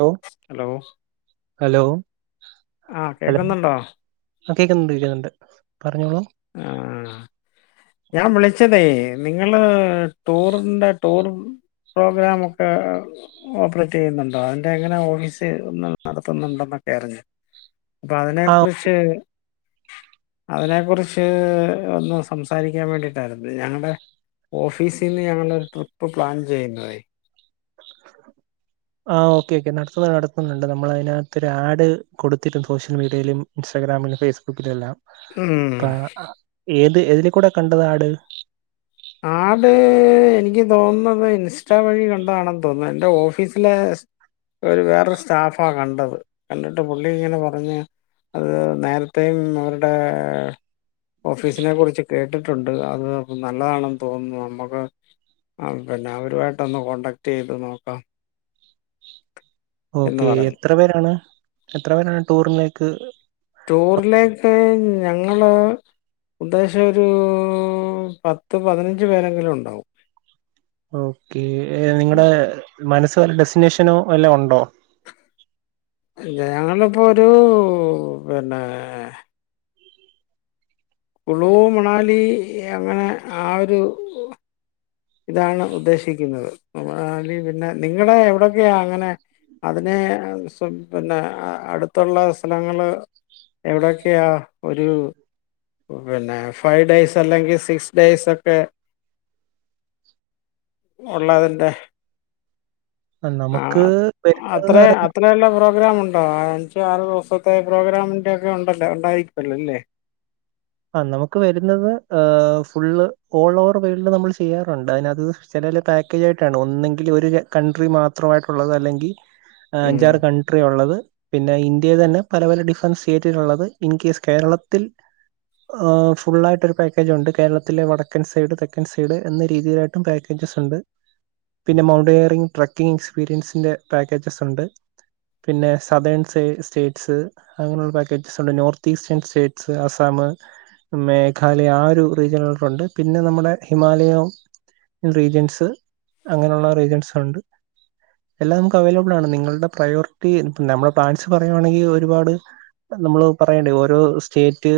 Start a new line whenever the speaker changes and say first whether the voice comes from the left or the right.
right: ലൊ
left: hello
right: hello
left: ആ
right: hello
left: കേൾക്കുന്നുണ്ടോ
right: ആ കേക്കുന്നുണ്ട് കേൾക്കുന്നുണ്ട് പറഞ്ഞോളോ
left: മ് ഞാൻ വിളിച്ചതേ നിങ്ങള് ടൂറിന്റെ ടൂർ പ്രോഗ്രാമൊക്കെ ഓപ്പറേറ്റ് ചെയ്യുന്നുണ്ടോ അതിൻ്റെ എങ്ങനെ ഓഫീസ് ഒന്ന് നടത്തുന്നുണ്ടെന്നൊക്കെ അറിഞ്ഞ് പ്പതിനെ
right: ആ
left: കുറിച്ച് അതിനെ കുറിച്ച് ഒന്ന് സംസാരിക്കാൻ വേണ്ടിയിട്ടായിരുന്നു ഞങ്ങളുടെ ഓഫീസിൽ നിന്ന് ഞങ്ങളരു ട്രി പ്പ് പ്ലാൻ ചെയ്യുന്നതായ്
right: ആ ഓക്കെ ഓക്കെ നടത്തുന്നു നടത്തുന്നുണ്ട് നമ്മള അതിനകത്തൊ ഒരു ആഡ് കൊടുത്തിട്ടും സോഷ്യൽ മീഡിയയിലും ഇൻസ്റ്റാഗ്രാമിലും ഫേസ്ബുക്കിലും എല്ലാം
left: ഉം.
right: അപ്പ ഏത് ഏതിനെ കൂടെ കണ്ടത് ആഡ്
left: ആടഡ് എനിക്ക് തോന്നുന്നത് ഇൻസ്റ്റാ വഴി കണ്ടതാണെന്ന് തോന്നുന്നു എൻറെ ഓഫീസിലെ ഒരു വേറൊരു സ്റ്റാഫാ കണ്ടത് കണ്ടിട്ട് പുള്ളി ഇങ്ങനെ പറഞ്ഞ് അത് നേരത്തെയും അവരുടെ ഓഫീസിനെ കുറിച്ച് കേട്ടിട്ടുണ്ട് അത് ന നല്ലതാണെന്ന് തോന്നുന്നു നമുക്ക് പിന്നെ അവരുമായിട്ടൊന്ന് കോടാക്ട് ചെയ്ത് നോക്കാം എന്ന്
right: ഓക്കേ
left: പറഞ്ഞു
right: എത്ര പേരാണ് എത്ര പേരാണ് ടൂറിനേക്ക്
left: ടൂറിലേക്ക് ഞങ്ങള് ഉദ്ദേശം ഒരു പത്ത് പതിനഞ്ച് പേരെങ്കിലും ഉണ്ടാവും
right: ഓക്കെ നിങ്ങടെ മനസ്ൽ രു ഡെസ്റ്റിനേഷനോ വല്ലോ ഉണ്ടോ
left: ഇല്ല ഞങ്ങളിപ്പോ ഒരു പിന്നെ കുളു മണാലി അങ്ങനെ ആ ഒരു ഇതാണ് ഉദ്ദേശിക്കുന്നത് മണാലി പിന്നെ നിങ്ങളെ എവിടെയൊക്കെയാ അങ്ങനെ അതിനെ സൊ പിന്നെ അടുത്തുള്ള സ്ഥലങ്ങൾ എവിടെയൊക്കെയാ ഒരു പിന്നെ ഫൈവ് ഡെയ്സ് അല്ലെങ്കിൽ സിക്സ് ഡെയ്സൊക്കെ ഉള്ളതിന്റെ ആ
right: നമുക്ക്
left: അത്ര
right: വരുന്നതെന്ന്
left: അത്രയല്ല പ്രോഗ്രാാം ഉണ്ടോ അഞ്ച് ആറ് ദിവസത്തെ പ്രോഗ്രാമിൻന്റെറെ ഒക്കെ ഉണ്ടല്ലോ ഉണ്ടായിരിക്കുവല്ലോ അല്ലേ
right: ആ നമുക്ക് വരുന്നത് ഫുള്ള് ഓൾ ഓവർ വേൾഡ് നമ്മൾ ചെയ്യാറുണ്ട് അയ്നത് ചിലര് പാക്കേജയിട്ടാണ് ഒന്നെങ്കിൽ ഒരു കൺട്രി മാത്രമായിട്ടുള്ളത് അല്ലെങ്കി
left: ഉം
right: അഞ്ചാറ് കൺട്രി ഉള്ളത് പിന്നെ ഇന്ത്യയിൽ തന്നെ പല പല ഡിഫറൻസ് സ്റ്റേറ്റുകളുള്ളത് ഇൻ കേസ് കേരളത്തിൽ ഫുള്ളായിട്ട് ഒരു പാക്കേജ് ഉണ്ട് കേരളത്തിലെ വടക്കൻ സൈഡ് തെക്കൻ സൈഡ് എന്ന രീതിയിലായി ട്ടും പാക്കേജ്സ്ണ്ട് പിന്നെ മൗണ്ടനീറിങ്ങ് ട്രക്കിംഗ് എക്സ്പീരിയൻസിൻന്റെ പാക്കേജസ് ഉണ്ട്. പിന്നെ സതേൺ സ്റ്റേറ്റ്സ് അങ്ങനെയുള്ള പാക്കേജസ് ഉണ്ട് north eastern states. Assam Meghalaya ആ ഒരു റീജ്യനുകളിലട്ടുണ്ട്. പിന്നെ നമ്മുടെ ഹിമാലയവും. റീജിയൻസ് അങ്ങനെയുള്ള റീജിയൻസ് ഉണ്ട് എല്ലാം നമുക്ക് അവൈലബിൾ ആണ് നിങ്ങളുടെ പ്രയോറിറ്റി നമ്മുടെ പ്ലാൻസ് പറയുയാണെങ്കിൽ ഒരുപാട് നമ്മള് പറയണ്ടെ ഓരോ സ്റ്റേറ്റ്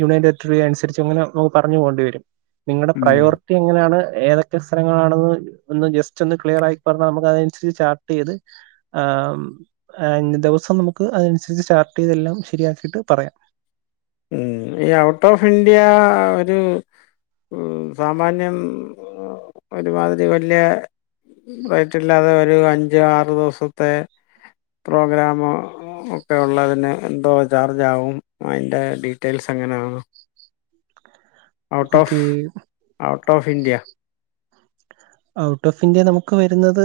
right: യൂണിയൻ ടെറിറ്റ്റിയ അനുസരിച്ച് ങ്ങനെ നൊ പറഞ്ഞ് പോണ്ടിവരും നിങ്ങളുടെ
left: ഉം
right: പ്രയോറി. റ്റി എങ്ങനെയാണ് ഏതൊക്കെ സ്ഥലങ്ങളാണെന്ന് ഒന്ന് ജസ്റ്റ് ഒന്ന് ക്ലിയർ ആയി പറഞ്ഞ. നമുക്ക് അതിനനുസരിച്ച് ചാർട്ട് ചെയ്ത് ഏഹ് ദിവസം നമുക്ക് അതനുസരിച്ച് ചാർട് ചെയ്തെല്ലാം ശരിയാക്കിയിട്ട് പറയാം
left: ഉം ഈ ഔട്ട് ഓഫ് ഇന്ത്യ ഒരു സാമാന്യം ഒരുമാതിരി വല്യ റേറ്റ്ല്ലാതെ ഒരു അഞ്ച് ആറ് ദിവസത്തെ പ്രോഗ്രാമൊ ക്കെ ഉള്ളതിന് എന്തോ ചാർജ് ആകും അതിൻ്റെ ഡീറ്റെയിൽസ് എങ്ങനെയാണ് out of
right: okay
left: out of India.
right: Out of India നമുക്ക് വരുന്നത്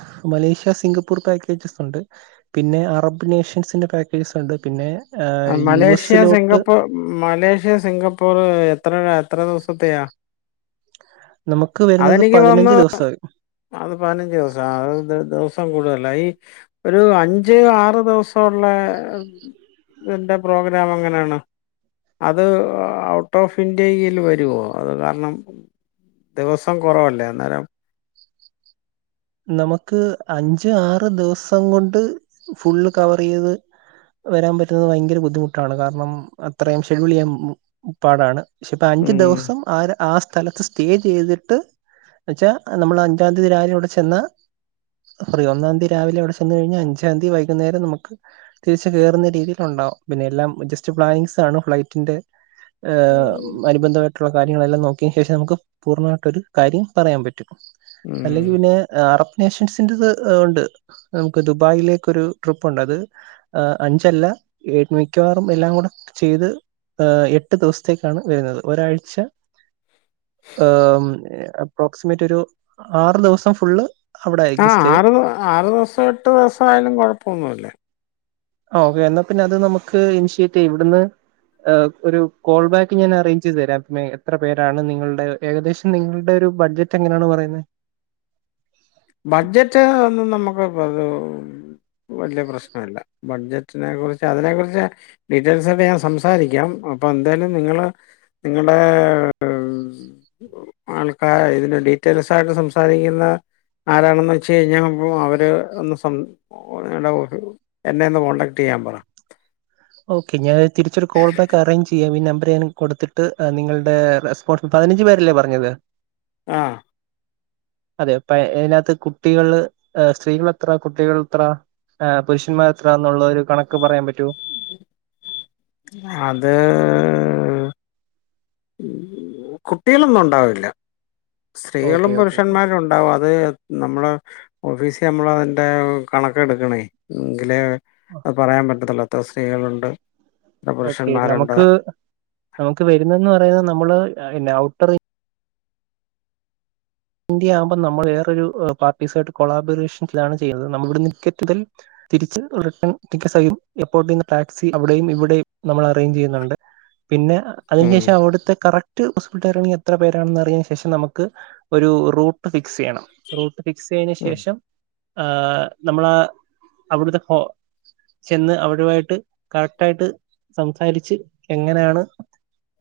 right: ഹ് മലേഷ്യ സിംഗപ്പൂർ പാക്കേജസ് ഉണ്ട്. പിന്നെ അറബ് നേഷൻസിന്റെ പാക്കേജസ് ഉണ്ട് പിന്നെ യു എ
left: മലേഷ്യ
right: സി ലോട്ട്.
left: സിംഗപ്പൂർ മലേഷ്യ സിംഗപ്പൂർ എത്ര രാ എത്ര ദിവസത്തെയാ?
right: നമുക്ക് വരുന്നത്
left: അതെനിക്ക്
right: പതിനഞ്ച്
left: തോന്നുന്നു
right: ദിവസാ
left: അത് പതിനഞ്ച് ദിവസം അത് ദിവസം കൂടുതല. ഈ ഒരു അഞ്ച് ആറ് ദിവസം ഒക്കെയുള്ള ഇതിന്റെ പ്രോഗ്രാം എങ്ങനെയാണ്? അത് ഔട്ട് ഓഫ് ഇന്ത്യയിൽ വരോ? അത് കാരണം. ദിവസം കൊറവല്ലേ അന്നേരം.
right: നമുക്ക് അഞ്ച് ആറ് ദിവസം കൊണ്ട് ഫുള്ള് കവർ ചെയ്ത്. വരാൻ പറ്റുന്നത് ഭയങ്കര ബുദ്ധിമുട്ടാണ്. കാരണം അത്രയും ഷെഡ്യൂൾ ചെയ്യാൻ പാടാണ്. പക്ഷെ ഇപ്പ അഞ്ചു
left: ഉം
right: ദിവസം ആ ആ സ്ഥലത്ത് സ്. സ്റ്റേ ചെയ്തിട്ട് എന്നെച്ചാ നമ്മൾ അഞ്ചാം തീയതി രാവിലെ അവിടെ ചെന്നാ പറയോ ഒന്നാം തീ രാവിലെ അവിടെ ചെന്ന് കഴിഞ്ഞൽ അഞ്ചാം തീ വൈകുന്നേരം നമുക്ക്. തിരിച്ച് കേറുന്ന രീതിൽ ണ്ടാവും. പിന്നെ എല്ലാം ജസ്റ്റ് പ്ലാനിങ്സ് ആണ് ഫ്ലൈറ്റിന്റെ. ഏഹ്.
left: ഉം
right: അനുബന്ധമായിട്ടുള്ള കാര്യങ്ങളെല്ലാം നോക്കിയന് ശേഷം നമുക്ക് പൂർണ്ണമായിട്ടൊരു കാര്യം പറയാൻ പറ്റും. അല്ലെങ്കിൽ
left: ഉം
right: പിന്നെ. അറബ് നേഷൻസിൻന്റെറത് ഏഹ് ഉണ്ട് നമുക്ക് ദുബായിലേക്കൊരു ട്രിപ്പുണ്ട് അത്. ഏഹ് അഞ്ചല്ല മിക്കവാറുംഎല്ലാം കൂടെ ചെയ്ത്. ഏഹ് എട്ട് ദിവസത്തേക്കാണ് വരുന്നത് ഒരാഴ്ച. ഏഹ് അപ്രോക്സിമേറ്റ് ഒരു ആറ് ദിവസം ഫുള്ള്. അവിടെ ആയിരിക്കും
left: ആഹ്
right: സ്റ്റേ.
left: ആറ് ദ് ആറ് ദിവസം എട്ട് ദിവസം ആയാലും കൊഴപ്പന്നുല്ല.
right: ആഹ് ഓക്കെ എന്നാ പിന്നെ അത് നമുക്ക് ഇനിഷ്യേറ്റ് ചെയ്യ ഇവിടുന്ന്. ഏഹ് ഒരു കോൾ ബാക്ക് ഞാൻ അറേഞ്ച് ചെയ്ത് തരാം മേ എത്ര പേരാണ് നിങ്ങൾടെ. ഏകദേശം നിങ്ങളുടെ ഒരു ബഡ്ജറ്റ് എങ്ങനെയാണ് പറയുന്നേ.
left: ബഡ്ജറ്റ് ഒന്നും നമുക്ക് [unintelligible] വല്ല്യ പ്രശ്നല്ല. ബഡ്ജറ്റിനെ കുറിച്ച് അതിനെ കുറിച്ച്. ഡീറ്റെയിൽസൊക്കെ ഞാൻ സംസാരിക്കാം. അപ്പൊ എന്തായാലും നിങ്ങള്. നിങ്ങൾടെ ആൾക്കാർ ഇതിന്റെ ഡീറ്റെൽസായിട്ട് സംസാരിക്കുന്ന. ആരാണെന്ന് വെച്ച് കഴിഞ്ഞാ അപ്പം അവര് ഒന്ന് സം [inaudible] എന്നെ ഒന്ന് കോൺടാക്ട് ചെയ്യാൻ പറ.
right: ഓക്കെ ഞാൻ തിരിച്ചൊരു കോൾ ബാക്ക് അറേഞ്ച് ചെയ്യാം. ഈ നമ്പർ ഞൻ കൊടുത്തി. ട്ട് നിങ്ങളുടെ റെസ്പോൺസ് പതിനഞ്ച് പേരല്ലേ പറഞ്ഞത്
left: ആഹ്
right: അതെ പ്പ അയിനകത്ത് കുട്ടികള് സ്ത്രീകളെത്ര കുട്ടികളെത്ര ആഹ് പുരുഷന്മാരെത്രാന്നുള്ള ഒരു കണക്കുപറയാൻ പറ്റുവോ
left: അത് കുട്ടികളൊന്നുണ്ടാവില്ല. സ്ത്രീകളും
right: ഓക്കെ ഓക്കെ
left: പുരുഷന്മാരുണ്ടാവും അത്. നമ്മള് ഓഫീസി നമ്മളതിൻ്റെ കണക്കെടുക്കണേ എങ്കിലേ അഹ്പറയാൻ പറ്റത്തുള്ളൂ എത്ര സ്ത്രീകളുണ്ട് എത്ര
right: ഓക്കെ
left: പുരുഷന്മാരുണ്ട്.
right: നമുക്ക് നമുക്ക് വരുന്നതെന്നുപറയുന്ന നമ്മള് ഔട്ടർ ഇന്ത്യ ആകുമ്പ നമ്മൾ വേറൊരു പാർട്ടീസ ആട്ട് കൊളാബറേഷൻസാണ് ചെയ്യുന്നത് നമ്മളിവിടെ നിക്കറ്റ് ടൽ തിരിച്ച് റിട്ടേൺ ടിക്കറ്റ്സഹിതം എയർപോർട്ടീന്ന്ടാക്സിയുംഅവിടെയും ഇവിടെയും നമ്മൾ അറേഞ്ച് ചെയ്യുന്നുണ്ട്. പിന്നെ അതിനു
left: ഉം.
right: ശേഷം അവിടുത്തെ കറക്റ്റ് ഹോസ്പിറ്റാരാണെങ്കിൽ എത്ര പേരാണെന്ന റിയേനു ശേഷം നമുക്ക് ഒര് റൂ ട്ട്ഫിക്സ് ചെയ്യണം. റൂട്ട് ഫിക് സാ യേ നു
left: ഉം.
right: ശേഷം ആഹ് നമ്മളവിടുന്ന്പോ ചെന്നവരുമായിട്ട് കറക്റ്റായിട്ട് സംസാരിച്ച് എങ്ങനെയാണ്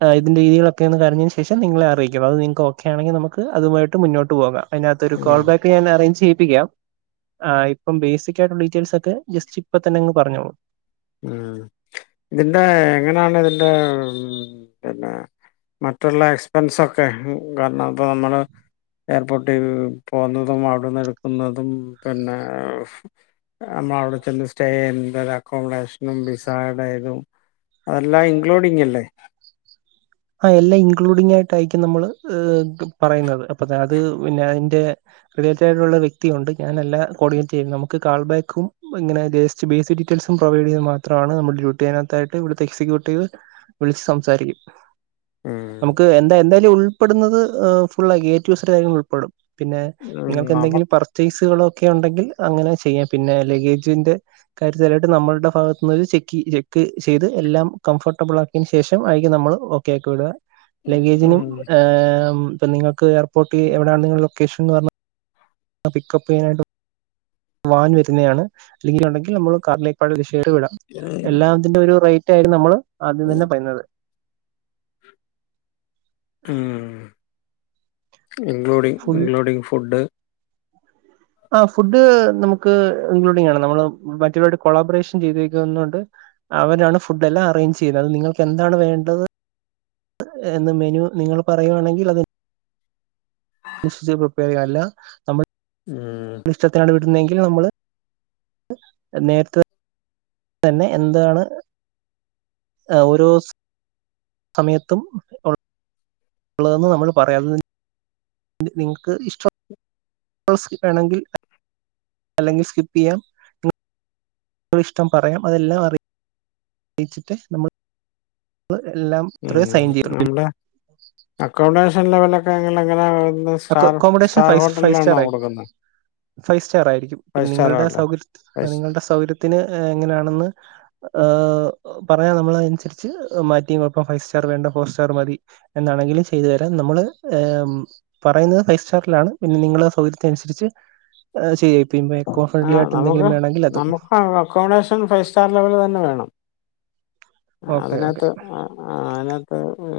right: ആഹ് ഇതിന്റെ രീതി ളൊക്കെ ഒന്ന് കഴിഞ്ഞതിനു ശേഷം നിങ്ങളെയറിയിക്കണം അത് നിങ്ങക്ക് ഓക്കെയാണെങ്കിൽ നമുക്ക് അതുമായിട്ടുമുന്നോട്ടു പോകാം. അതിനകത്തൊരു
left: ഉം.
right: കോൾബാക്ക് ഞാൻ അറേഞ്ച് ചെയ്യിപ്പിക്കാം ആഹ് യിപ്പംബേസിക്കായിട്ടുള്ള ഡീറ്റെയിൽസൊക്കെ ജസ്റ്റിപ്പൊ തന്നെയങ് പറഞ്ഞോളൂ
left: ഉം ഇതിന്റെ എങ്ങനെയാണിതിന്റെ പിന്നെ മറ്റുള്ള എക്സ്പെൻസൊക്കെ കാരണം പ്പോ നമ്മള് എയർപോർട്ടിൽ പോകുന്നതു അവിടുന്ന് എടുക്കുന്നതും പിന്നെ നമ്മളവിടെ ചെന്നുസ്റ്റേ ചെയ്യുന്നൊരാൾക്കും. അക്കോമഡേഷനും വിസായുടേതും അതെല്ലാം ഇൻക്ലൂഡിംങ്ങല്ലേ
right: ആഹ് എല്ലാം ഇൻക്ലൂഡിംങ്ങായിട്ടായിരിക്കും നമ്മള് ഏഹ് പറയുന്നത് അപ്പൊ അതുപിന്നെയതിന്റെ റിലേറ്ററായിട്ടുള്ള വ്യക്തിയുണ്ട്. ഞാനല്ലാ കോർഡിനേറ്റുചെയ്യുന്നത് നമുക്ക് കാൾബാക്കും ഇങ്ങനെ ബേസ് കുറച്ച് ബേസിക് ഡീറ്റെയിൽസുംപ്രൊവൈഡുചെയ്തു മാത്രമാണ് നമ്മുടെ ഡ്യൂട്ടിയുടേതിനായിട്ട് ഇവിടുത്തെ എക്സിക്യൂ ക്യൂട്ടീവ്‌, വിളിച്ചുസംസാരിക്കും.
left: ഉം.
right: നമുക്ക് എന്താ എന്തായാലും ഉൾ ഉൾപ്പെടുന്നത് ഫുൾഏറ്റു ഇസഡ് കാര്യങ്ങൾ ഉൾപ്പെടും. പിന്നെ
left: ഉം നമ
right: നിങ്ങൾക്കെന്തെങ്കിലും പർ പർചേസുകളൊക്കെ യുണ്ടെങ്കിൽ അങ്ങനെ ചെയ്യാം. പിന്നെ ലഗേജിന്റെ കാര്യത്തിലായിട്ട് നമ്മളുടെ ഭാഗത്തുനിന്ന് ചെക്ക്, ചെക്ക് ചെയ്ത് എല്ലാം.. കംഫർട്ടബിൾ ആക്കിയതിനുശേഷം ആയിരിക്കും നമ്മള്ഓക്കെയാക്കി വിടുക.
left: ഉം
right: ലഗേജിനും ഏ... ഇപ്പൊ നിങ്ങൾക്ക് എയർപോർട്ടിൽഎവിടാണ് നിങ്ങളുടെലൊക്കേഷനെന്നുപറഞ്ഞാ ആ പിക്കപ്പ്ചെയ്യാനായിട്ടും വാൻ വരുന്നതാണ് അല്ലെങ്കിൽ [unintelligible] ഇതിന്റെ ഒരു റേറ്റായിരുന്നു നമ്മള് ആദ്യം തന്നെപറഞ്ഞത്.
left: ഉം.. ഇൻക്ലൂഡിംഗ്,
right: ഫുൾ
left: ഇൻക്ലൂഡിംഗ് ഫുഡ്
right: ആഹ്.. ഫുഡ് നമുക്ക് ഇൻക്ലൂഡിംഗാണ് നമ്മള് മറ്റുള്ളവരോട് കൊളാബറേഷൻ ചെയ്തുവക്കുന്നതു കൊണ്ട് അവരാണ് ഫുഡെല്ലാം അറേഞ്ച് ചെയ്യുന്നത്, അത് നിങ്ങൾക്കെന്താണ് വേണ്ടത് എന്ന് മെനുനിങ്ങൾ പറയുവാണെങ്കിലത് ഡിഷ്പ്രിപ്പയറല്ലാ നമ്മ
left: ഉം...
right: ഇഷ്ടത്തിനാണുവിടുന്ന തെങ്കിൽ നമ്മള് നേരത്തെ തന്നെ തന്നെ എന്താണ് ഓരോ സ സമയത്തും ഉള്ളതെന്നു നമ്മള് പറയാൻ വേണ്ടി ഇതു നിങ്ങൾക്കിഷ്ടം വേണെങ്കിൽ അല്ലെങ്കിൽ സ്കിപ്പുചെയ്യാം ഒരിഷ്ടം പറയാം, അതെല്ലാം അറിയാം ച്ചിട്ട് നമ്മൾ എല്ലാം ഇത്രയ സൈൻ ചെയ
left: അക്കോമൊഡേഷൻ ലെവലൊക്കെങ്ങ എങ്ങനെ star
right: accommodation
left: star
right: five five star
left: ഹോട്ടലിലാണോ
right: ആയി
left: കൊടുക്കുന്നെ
right: ഫൈവ് സ്റ്റാർ ആയിരിക്കും പിന്നെ നിങ്ങളുടെ
left: ഹോട്ടൽ
right: സൗകര്യ
left: ഫൈവ്
right: നിങ്ങളുടെ സൗകര്യത്തിന് എങ്ങനാണെന്ന് പറഞ്ഞാ നമ്മളത അനുസരിച്ച് മാറ്റിയ കുഴപ്പം ഫൈവ് സ്റ്റാർ വേണ്ട ഫോർ സ്റ്റാർ മതി എന്താണെങ്കിലും ചെയ്തു തരാം നമ്മള് പറയുന്നത് ഫൈവ് സ്റ്റാറിലാണ് പിന്നെ നിങ്ങളുടെ സൗകര്യത്തിനനുസരിച്ച് ചെയ്യായിപ്പ എക്ക
left: ആ
right: ഫ്രണ്ട്ല ആയിട്ട എന്തങ്കിലും
left: നമുക്ക്
right: വേണെങ്കിൽ അതും
left: നമുക്ക് അക്കോമഡേഷൻ ഫൈവ് സ്റ്റർ ലെവല്തന്നെ വേണം
right: ഓക്കെ ഓക്കെ
left: അതിനകത്ത് അതിനകത്ത്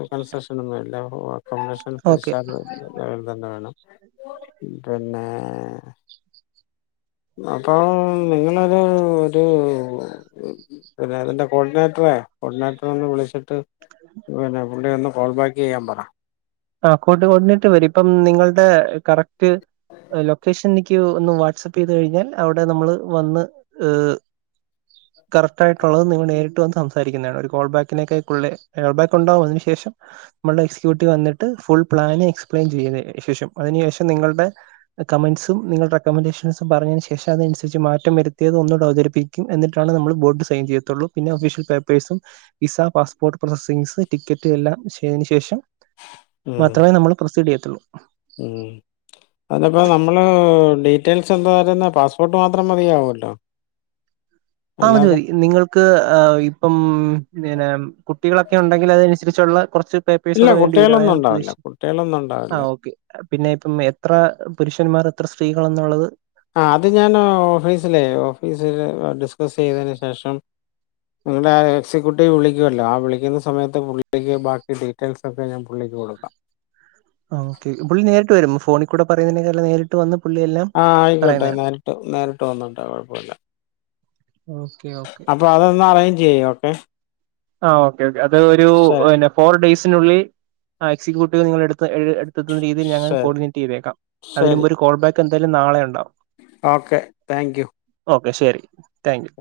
left: കൺസെഷനൊന്നും ഇല്ല അക്കോമഡേഷ
right: ഓക്കെ
left: വ്സ്റ്റാർ തന്നെ വേണം പിന്നെ അപ്പോൾ നിങ്ങളൊരു ഒരു പിന്നെ അതിന്റെ കോർഡിനേറ്ററെ കോർഡിനേറ്ററൊന്ന് വിളിച്ചിട്ട് പിന്നെ പുള്ളിന്ന് കോൾ ബാക്ക് ചെയ്യാൻ പറ
right: ആ കോർഡിനേറ്റർ വരും ഇപ്പം നിങ്ങളുടെ കറക്റ്റ് ലൊക്കേഷൻ എനിക്ക് ഒന്ന് വാട്സാപ്പ് ചെയ്ത് കഴിഞ്ഞാൽ അവിടെ നമ്മള് വന്ന് കറക്റ്റ് ആയിട്ടുള്ളത് നിങ്ങൾ നേരിട്ട് വന്ന് സംസാരിക്കുന്നതാണ് ഒരു കോൾ ബാക്കിനേക്കായിക്കുള്ളേ കോൾ ബാക്ക് ഉണ്ടാവും അതിനു ശേഷം നമ്മുടെ എക്സിക്യൂട്ടീവ് വന്നിട്ട് ഫുൾ പ്ലാന് എക്സ്പ്ലെയിൻ ചെയ്തിന ശേഷം അതിനു ശേഷം നിങ്ങളുടെ കമന്റ്സും നിങ്ങളുടെ റെക്കമെൻഡേഷൻസും പറഞ്ഞതിനന് ശേഷം അതനുസരിച്ച് മാറ്റം വരുത്തിയത് ഒന്നുക അവതരിപ്പിക്കും എന്നിട്ടാണ് നമ്മൾ പോയിട്ട് സൈൻ ചെയ്യത്തുള്ളൂ പിന്ന ഒഫീഷ്യൽ പേപേസും വിസ പാസ്പ് പ്രോസസിംഗസ് ടിക്കറ്റ് എല്ലാം ചെയ്തതിനന് ശേഷം
left: ഉം
right: മാത്രമേ നമ്മൾ പ്രൊസീഡ് ചെയ്യത്തുള്ളൂ
left: ഉം അതിപ്പ നമ്മള്.. ഡീറ്റെയിൽസ് എന്താ [unintelligible] പാസ്പോർട്ട് മാത്രം മതിയാവുല്ലോ
right: ആ മതി മതി നിങ്ങൾ ക്ക് ഇപ്പം പിന്നെ കുട്ടികളൊക്കെ ഉണ്ടെങ്കിൽ അതനുസരിച്ചുള്ള കുറച്ച്
left: ഇല്ല
right: പേപ്പേഴ്സൂടെ വേണ്ടി വരും
left: കുട്ടികളൊന്നും
right: ഞാൻ
left: ഉണ്ടാവില്ല
right: ഉദ്ദേശി
left: കുട്ടികളൊന്നും
right: ആ
left: ഉണ്ടാവില്ല
right: ഓക്കെ പിന്നെ ഇപ്പം എത്ര പുരുഷന്മാർ എത്ര സ്ത്രീകളെന്നുള്ളത്
left: ആ അത് ഞാൻ ഓഫീസിലേ ഓഫീസില് ഡിസ്കസ് ചെയ്തതിന് ശേഷം നിങ്ങള എക്സിക്യൂട്ടീവ് വിളിക്കല്ലോ ആ വിളിക്കുന്ന സമയത്ത് പുള്ളിക്ക് ബാക്കിട്ട റ്റെൽസൊക്കെ ഞാ പുള്ളിക്ക്‌ കൊടുക്കാം
right: ആ ഓക്കെ പുള്ളി നേരിട്ട് വരും ഫോണീകൂടെ പറയുന്നതിനെക്കെല്ല നേരി ട്ട് വന്ന് പുള്ളിയെല്ലാം
left: ആഹ് ആയിക്കോട്ടെ നേരിട്ട് നേരിട്ട് വന്നോട്ടെ കുഴപ്പമില്ല
right: ഓക്കേ ഓക്കെ
left: അപ്പൊ അതൊന്ന് അറേഞ്ച് ചെയ്യോ ഒക്കെ
right: ആ ഓക്കെ ഓക്കെ അത് ഒരു ഫോർ ഡേയ്സിനുള്ളിൽ എക്സിക്യൂട്ടീവ് നിങ്ങളെടുത്ത് [unintelligible] ത്തുന്ന രീതിൽ ഞങ്ങ
left: ശരി
right: കോർഡിനേറ്റ് ചെയ്തേക്കാം. അതിന്
left: ശരി
right: മുമ്പ് ഒരു കോൾ ബാക്ക് എന്തായാലും നാളെ ഉണ്ടാവും
left: ഓക്കെ താങ്ക് യൂ
right: ഓക്കെ ശരി താങ്ക് യു